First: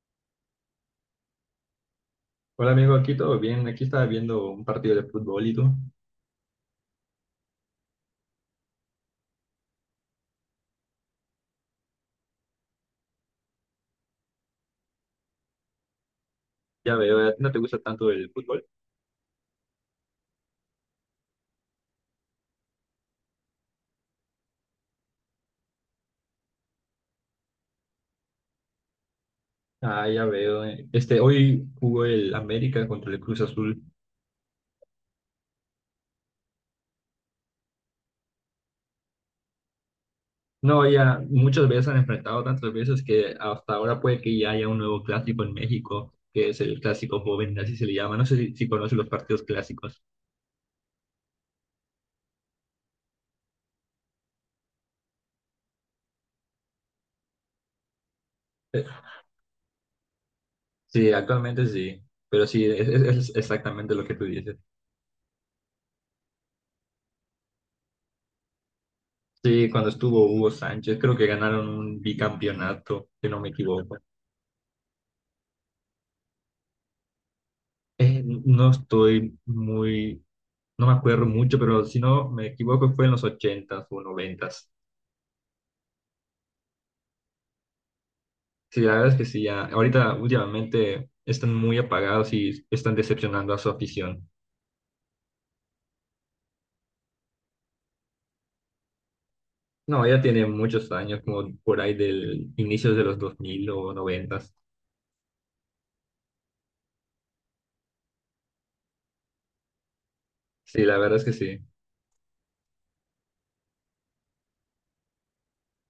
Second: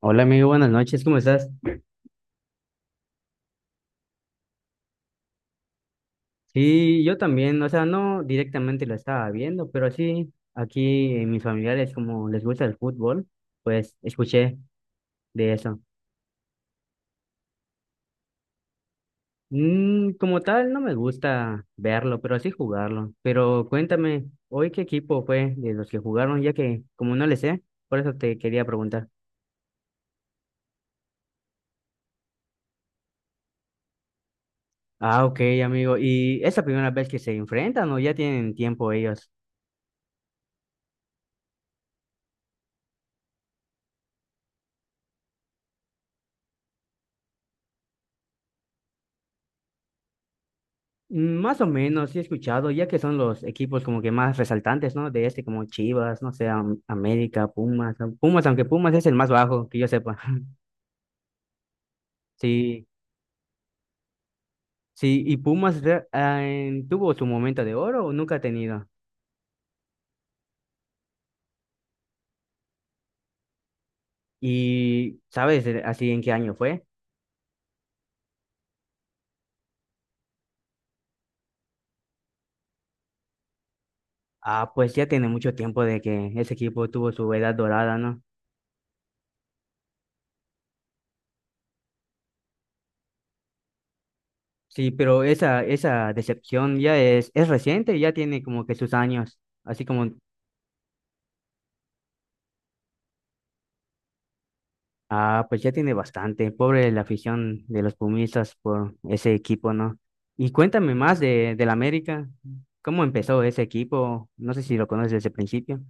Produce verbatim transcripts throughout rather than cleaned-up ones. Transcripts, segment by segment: Hola amigo, buenas noches, ¿cómo estás? Hola amigo, aquí todo bien. Aquí estaba viendo un partido de fútbol y tú. Sí, yo también, o sea, no directamente lo estaba viendo, pero sí, aquí en mis familiares, como les gusta el fútbol, pues escuché de eso. Ya veo, ¿a ti no te gusta tanto el fútbol? Mm, como tal, no me gusta verlo, pero sí jugarlo. Pero cuéntame, ¿hoy qué equipo fue de los que jugaron? Ya que como no le sé, por eso te quería preguntar. Ah, ya veo. eh. Este, hoy jugó el América contra el Cruz Azul. Ah, ok, amigo, ¿y es la primera vez que se enfrentan o ya tienen tiempo ellos? No, ya muchas veces han enfrentado tantas veces que hasta ahora puede que ya haya un nuevo clásico en México, que es el clásico joven, así se le llama. No sé si, si conoces los partidos clásicos. Mm, más o menos, sí he escuchado, ya que son los equipos como que más resaltantes, ¿no? De este, como Chivas, no sé, Am- América, Pumas, ¿no? Pumas, aunque Eh, Pumas es el más bajo, que yo sepa. Sí, actualmente sí, pero sí, es, Sí, es- es exactamente lo que tú dices. sí, y Pumas re- ah, en- tuvo su momento de oro o nunca ha tenido. Sí, cuando estuvo Hugo Sánchez, creo que ganaron un bicampeonato, si no me equivoco. Y, ¿sabes eh, así en qué año fue? Eh, no estoy muy, no me acuerdo mucho, pero si no me equivoco fue en los ochentas o noventas. Ah, pues ya tiene mucho tiempo de que ese equipo tuvo su edad dorada, ¿no? Sí, la verdad es que sí, ya, ahorita últimamente están muy apagados y están decepcionando a su afición. Sí, pero esa, esa decepción ya es, es reciente, ya tiene como que sus años, así No, como. ella tiene muchos años, como por ahí del inicio de los dos mil o noventas. Ah, pues ya tiene bastante. Pobre la afición de los Pumistas por ese equipo, ¿no? Y Sí, cuéntame la más verdad es que de, sí. del América. ¿Cómo empezó ese equipo? No sé si lo conoces desde el principio.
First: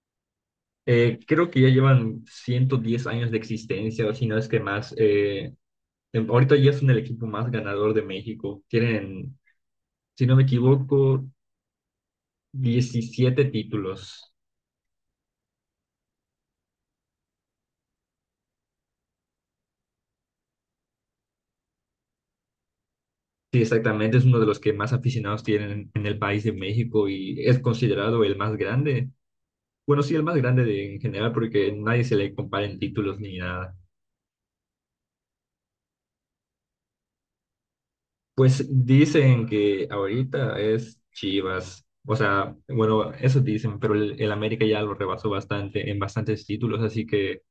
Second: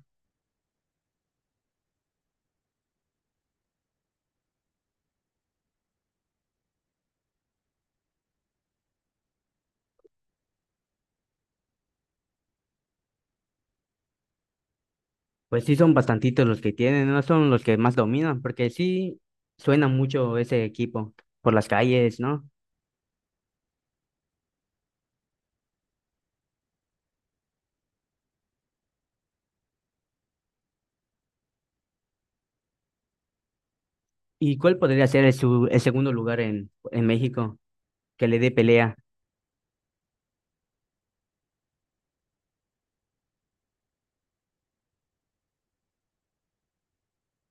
Eh, creo que ya llevan ciento diez años de existencia, o si no es que más. Eh, em- ahorita ya son el equipo más ganador de México. Tienen, si no me equivoco, diecisiete títulos. Pues sí, son bastantitos los que tienen, no son los que más dominan, porque sí suena mucho ese equipo por las calles, ¿no? Sí, exactamente, es uno de los que más aficionados tienen en, en el país de México y es considerado el más grande. Bueno, sí, el más grande de- en general, porque nadie se le compara en títulos ni nada. ¿Y cuál podría ser el, su- el segundo lugar en, en México que le dé Pues pelea? dicen que ahorita es Chivas. O sea, bueno, eso dicen, pero el, el América ya lo rebasó bastante en bastantes títulos, así que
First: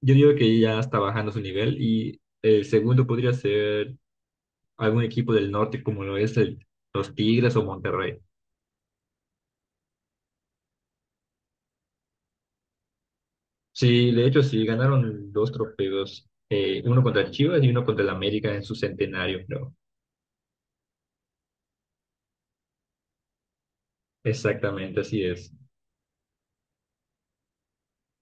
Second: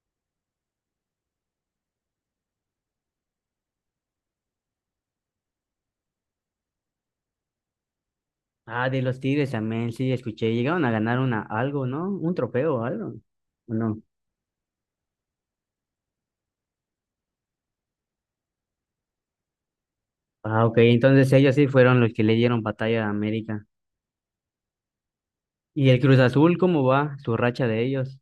yo digo que ya está bajando su nivel y el segundo podría ser algún equipo del norte como lo es el, los Tigres o Monterrey. Ah, de los Tigres también, sí, escuché. Llegaron a ganar una, algo, ¿no? Un trofeo o algo. ¿O no? Sí, de hecho sí, ganaron dos trofeos, eh, uno contra Chivas y uno contra el América en su centenario, creo. Ah, ok, entonces ellos sí fueron los que le dieron batalla a América. Exactamente, así es. ¿Y el Cruz Azul, cómo va su racha de ellos?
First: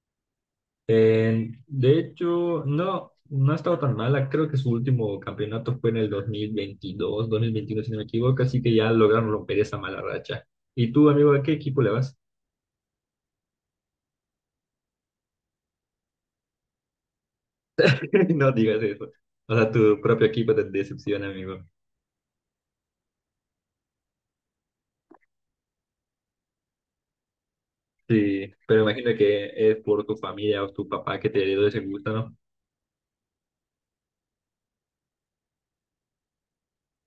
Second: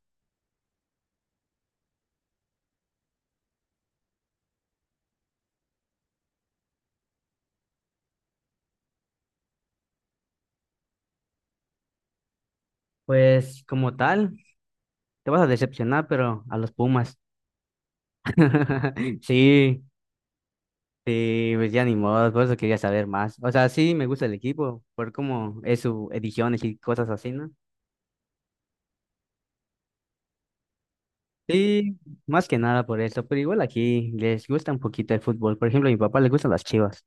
Eh, de hecho, no, no ha estado tan mala, creo que su último campeonato fue en el dos mil veintidós, dos mil veintiuno si no me equivoco, así que ya lograron romper esa mala racha. ¿Y tú, amigo, a qué equipo le vas? Pues como tal, te vas a decepcionar, pero a los Pumas. No digas eso. O sea, Sí, tu propio equipo te decepciona, sí, amigo. pues ya ni modo, por eso quería saber más. O sea, sí me gusta el equipo, por cómo es su ediciones y cosas así, ¿no? Sí, pero imagino que es por tu familia o tu papá que te heredó ese Sí, gusto, ¿no? más que nada por eso, pero igual aquí les gusta un poquito el fútbol. Por ejemplo, a mi papá le gustan las Chivas.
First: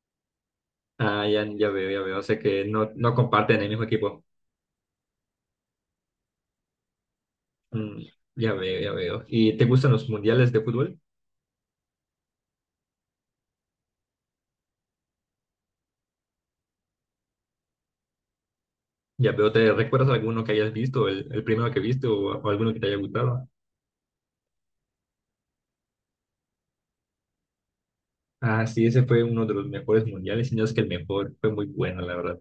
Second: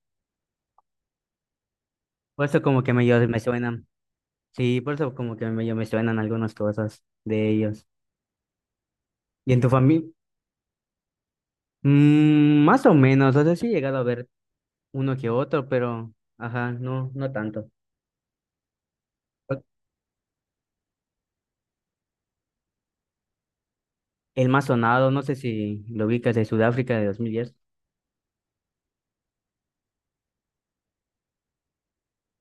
Ah, ya, ya veo, ya veo. O sea Por eso que como no, que no medio me comparten el mismo suenan. equipo. Sí, por eso como que medio me suenan algunas cosas de ellos. Mm, ya veo, ya veo. ¿Y ¿Y en te tu gustan familia? los mundiales de fútbol? Mm, más o menos, o sea, sí he llegado a ver uno que otro, pero, ajá, no, no tanto. Ya veo, ¿te recuerdas alguno que hayas visto, el, el primero que viste o, o alguno que te haya gustado? El más sonado, no sé si lo ubicas, de Sudáfrica de dos mil diez. Ah, sí, ese fue uno de los mejores mundiales, y no es que el mejor, fue muy bueno, la verdad.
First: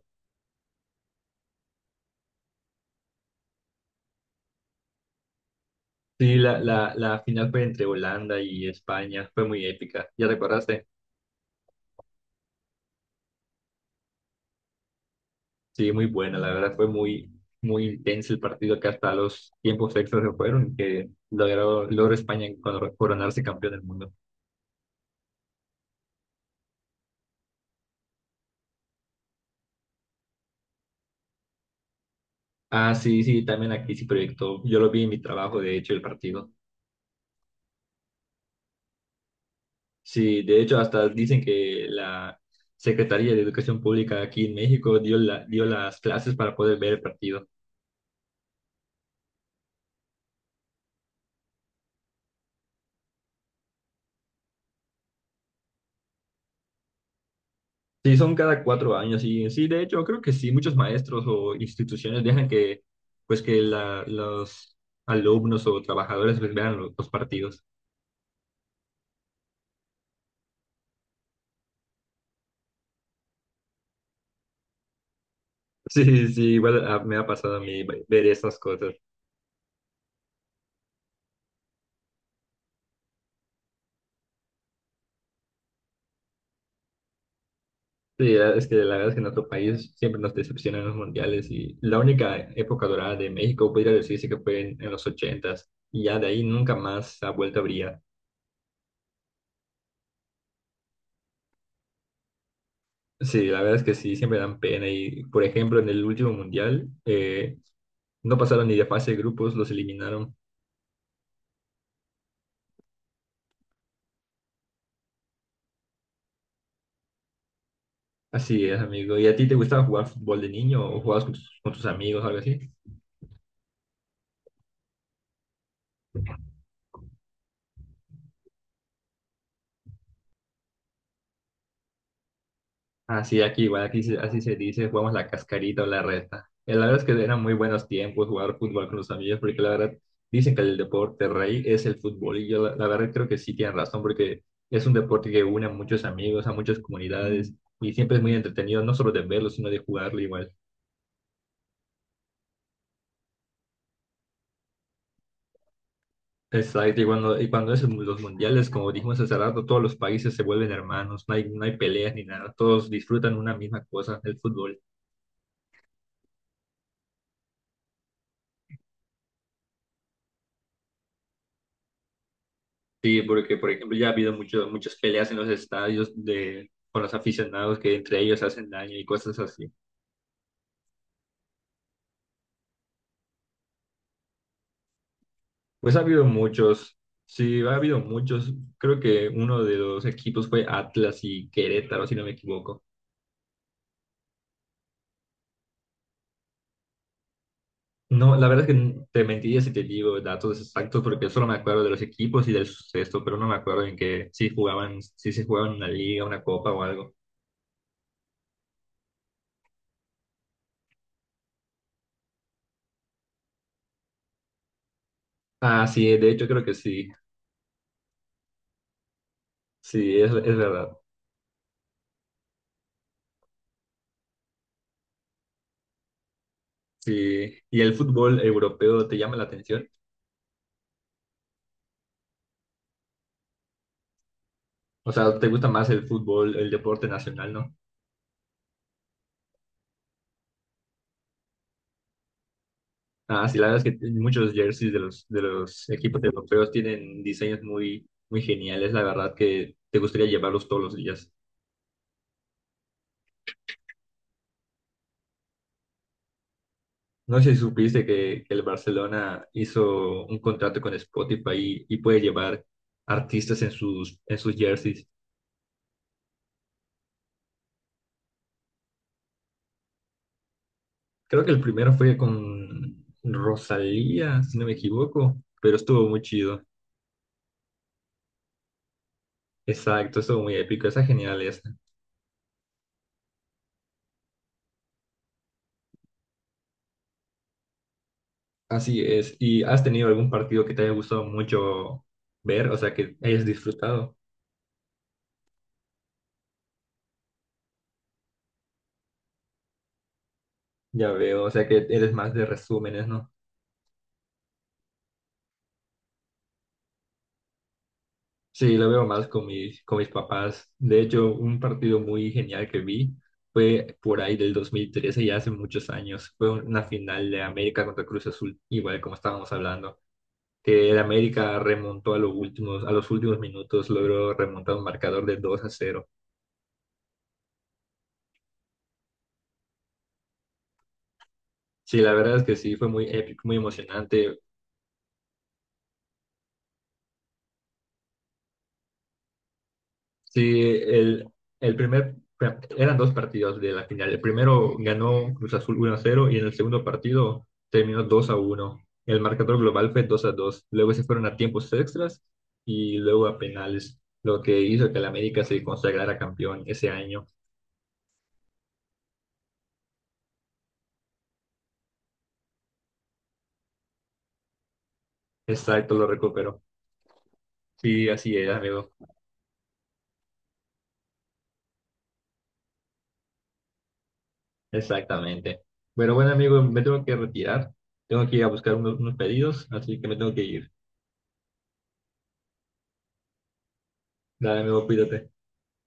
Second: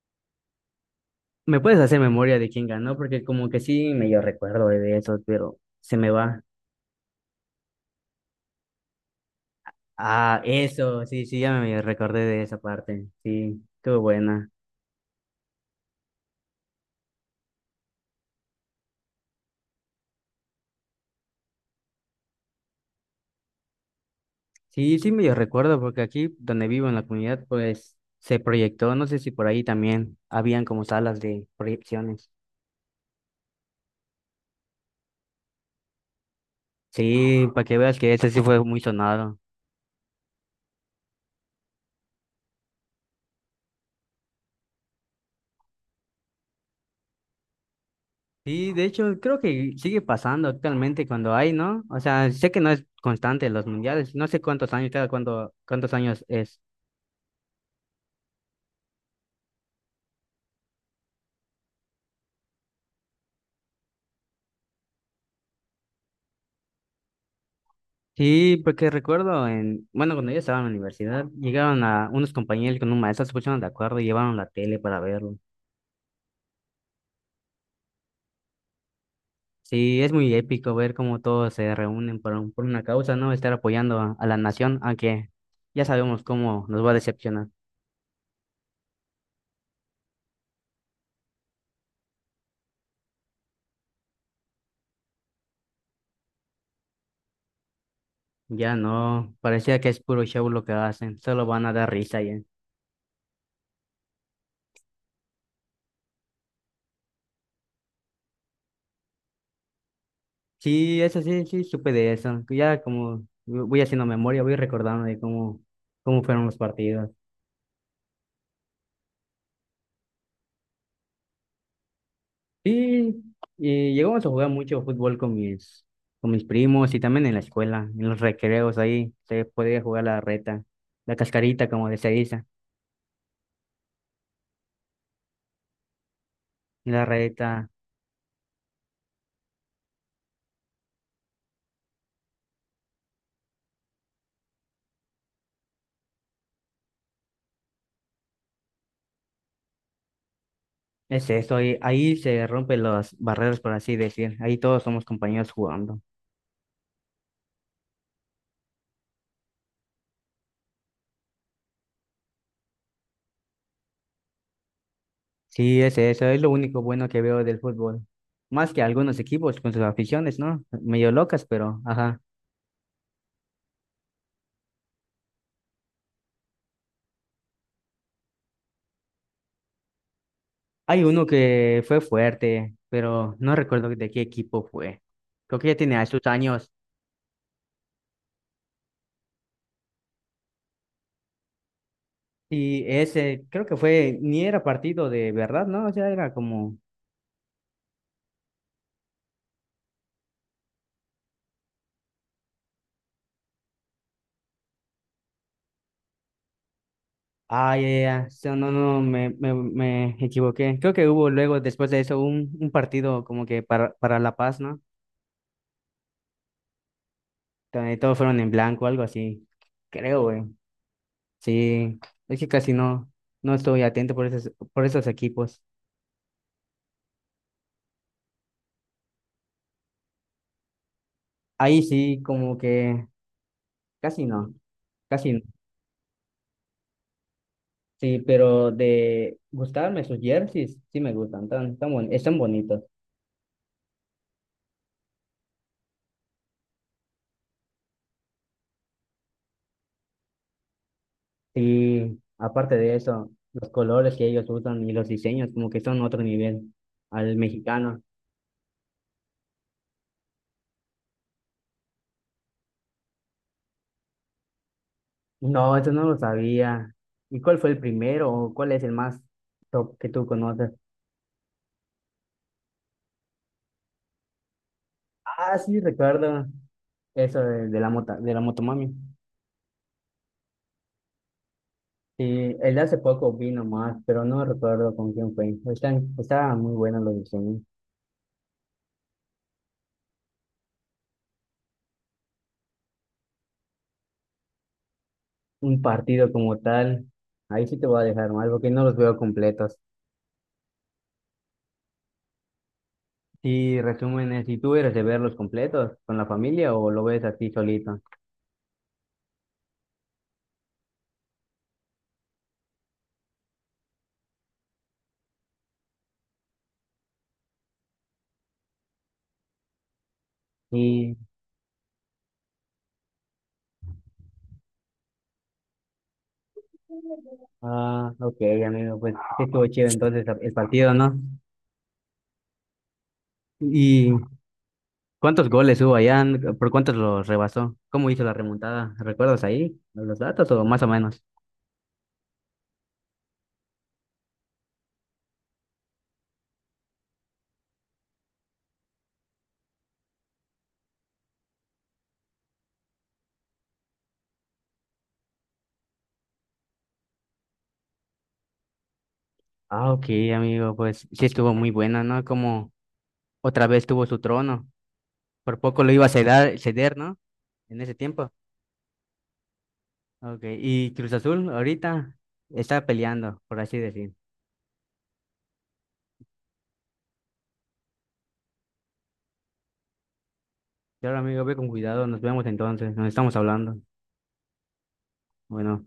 ¿Me puedes hacer memoria de quién ganó? Porque como que sí, medio recuerdo de eso, pero se me Sí, va. la, la, la final fue entre Holanda y España, fue muy épica. ¿Ya Ah, recordaste? eso, sí, sí, ya me recordé de esa parte. Sí, estuvo buena. Sí, muy buena, la verdad, fue muy, muy intenso el partido que hasta los tiempos extras se fueron, que logró, logró España coron- coronarse campeón del mundo. Sí, sí, medio recuerdo, porque aquí donde vivo en la comunidad, pues se proyectó, no sé si por ahí también habían como salas de proyecciones. Ah, sí, sí, también aquí sí proyectó. Yo lo vi en mi trabajo, de hecho, el partido. Sí, para que veas que ese sí fue muy sonado. Sí, de hecho, hasta dicen que la Secretaría de Educación Pública aquí en México dio la, dio las clases para poder ver el partido. Sí, de hecho, creo que sigue pasando actualmente cuando hay, ¿no? O sea, sé que no es constante los mundiales, no sé cuántos años, cada cuánto, cuántos años es. Sí, son cada cuatro años y sí, de hecho, creo que sí, muchos maestros o instituciones dejan que, pues, que la- los alumnos o trabajadores pues, vean lo- los partidos. Sí, porque recuerdo en, bueno, cuando yo estaba en la universidad, llegaron a unos compañeros con un maestro, se pusieron de acuerdo y llevaron la tele para verlo. Sí, sí, sí, igual ah, me ha pasado a mí ver esas cosas. Sí, es muy épico ver cómo todos se reúnen por, un- por una causa, ¿no? Estar apoyando a, a la nación, aunque ya sabemos cómo nos va a decepcionar. Sí, la- es que la verdad es que en nuestro país siempre nos decepcionan los mundiales y la única época dorada de México podría decirse que fue en, en los ochentas y ya de ahí nunca más ha vuelto a brillar. Ya no, parecía que es puro show lo que hacen, solo van a dar risa ya. Sí, la verdad es que sí, siempre dan pena y por ejemplo en el último mundial eh, no pasaron ni de fase de grupos, los eliminaron. Sí, eso sí, sí, supe de eso. Ya como voy haciendo memoria, voy recordando de cómo, cómo fueron los partidos. Así es, amigo. ¿Y a ti te gustaba jugar fútbol de niño o jugabas con tus, con tus amigos o algo así? Sí, y llegamos a jugar mucho fútbol con mis, con mis primos y también en la escuela, en los recreos ahí se podía jugar la reta, la cascarita como de se dice, Así aquí, igual aquí se- así se dice, jugamos la cascarita o la reta. Y la verdad la es que eran muy reta, buenos tiempos jugar fútbol con los amigos, porque la verdad dicen que el deporte rey es el fútbol. Y yo la, la verdad creo que sí tienen razón, porque es un deporte que une a muchos amigos, a muchas comunidades, y siempre es muy entretenido, no solo de verlo, sino de jugarlo igual. es eso, ahí, ahí se rompen las barreras por así decir, ahí todos somos compañeros jugando. Exacto, y cuando, y cuando es en los mundiales, como dijimos hace rato, todos los países se vuelven hermanos, no hay, no hay peleas ni nada, todos disfrutan una misma cosa, el fútbol. Sí, ese, eso es lo único bueno que veo del fútbol. Más que algunos equipos con sus aficiones, ¿no? Medio locas, pero ajá. Sí, porque por ejemplo ya ha habido mucho- muchas peleas en los estadios de, con los aficionados que entre ellos hacen daño y cosas así. Hay uno que fue fuerte, pero no recuerdo de qué equipo fue. Creo que ya Pues ha tenía sus habido años. muchos, sí, ha habido muchos. Creo que uno de los equipos fue Atlas y Querétaro, si no me equivoco. Y ese, creo que fue, ni era partido de verdad, ¿no? O sea, era como. No, la verdad es que te mentiría si te digo datos exactos porque solo me acuerdo de los equipos y del suceso, pero no me acuerdo en que si jugaban, si se jugaban una liga, una copa o algo. ah ya, ya, so- no, no, me, me, me equivoqué. Creo que hubo luego, después de eso, un, un partido como que para, para La Paz, ¿no? Ah, sí, de hecho creo que sí, Donde todos fueron en blanco, algo así. sí, Creo, es, güey. es verdad. Sí, es que casi no, no estoy atento por esos, por esos equipos. Sí. ¿Y el fútbol europeo te llama la atención? Ahí sí, como que casi no, O casi sea, no. te gusta más el fútbol, el deporte nacional, ¿no? Sí, pero de gustarme sus jerseys, sí me gustan, tan, tan bon- están bonitos. Ah, sí, la verdad es que muchos jerseys de los, de los equipos europeos tienen diseños muy, muy geniales, la verdad que te gustaría llevarlos todos los días. Sí, aparte de eso, los colores que ellos usan y los diseños como que son otro nivel al No sé si mexicano. supiste que, que el Barcelona hizo un contrato con Spotify y, y puede llevar artistas en sus, en sus jerseys. No, eso no lo sabía. ¿Y cuál fue el primero o cuál es el más top que tú conoces? Creo que el primero fue con Rosalía, si no me equivoco, Ah, pero sí, estuvo muy recuerdo chido. eso de, de la mota, de la motomami. Exacto, estuvo muy épico, esa genial. Sí, el de hace poco vino más, pero no recuerdo con quién fue. Están, estaban muy buenos los diseños. Así es. ¿Y has tenido algún partido que te haya gustado mucho ver? O sea, que hayas disfrutado. Un partido como tal, ahí sí te voy a dejar mal porque no los veo completos. Ya veo. O sea, que eres más de resúmenes, ¿no? Y resúmenes, ¿y tú eres de verlos completos con la familia o lo ves así solito? Sí, lo veo más con mis, con mis papás. De hecho, un partido muy genial que vi fue por ahí del dos mil trece, ya hace muchos años. Fue una final de América contra Cruz Azul, igual como estábamos hablando. Que el Y, América remontó a los últimos, a los últimos minutos, logró remontar un marcador de dos a cero. ah, ok, amigo, pues sí estuvo chido entonces el partido, ¿no? Sí, la verdad es que sí, fue muy épico, muy ¿Y emocionante. cuántos goles hubo allá? ¿Por cuántos los rebasó? ¿Cómo hizo la remontada? ¿Recuerdas ahí los datos Sí, o más o menos? el, el primer, bueno, eran dos partidos de la final. El primero ganó Cruz Azul uno a cero y en el segundo partido terminó dos a uno. El marcador global fue dos a dos. Luego se fueron a tiempos extras y luego a penales, lo que hizo que el América se consagrara campeón ese año. Ah, ok, amigo, pues sí estuvo muy buena, ¿no? Como otra vez tuvo su trono. Por poco lo Exacto, iba lo a ceder, recuperó. ceder, ¿no? En ese Sí, tiempo. así es, amigo. Okay. Y Cruz Azul ahorita está peleando, por así decir. Exactamente. Pero bueno, amigo, me tengo que retirar. Tengo que ir a buscar unos, unos pedidos, así que me tengo que ir. Claro, amigo, ve con cuidado. Nos vemos entonces. Nos estamos hablando. Dale, amigo, cuídate. Bueno.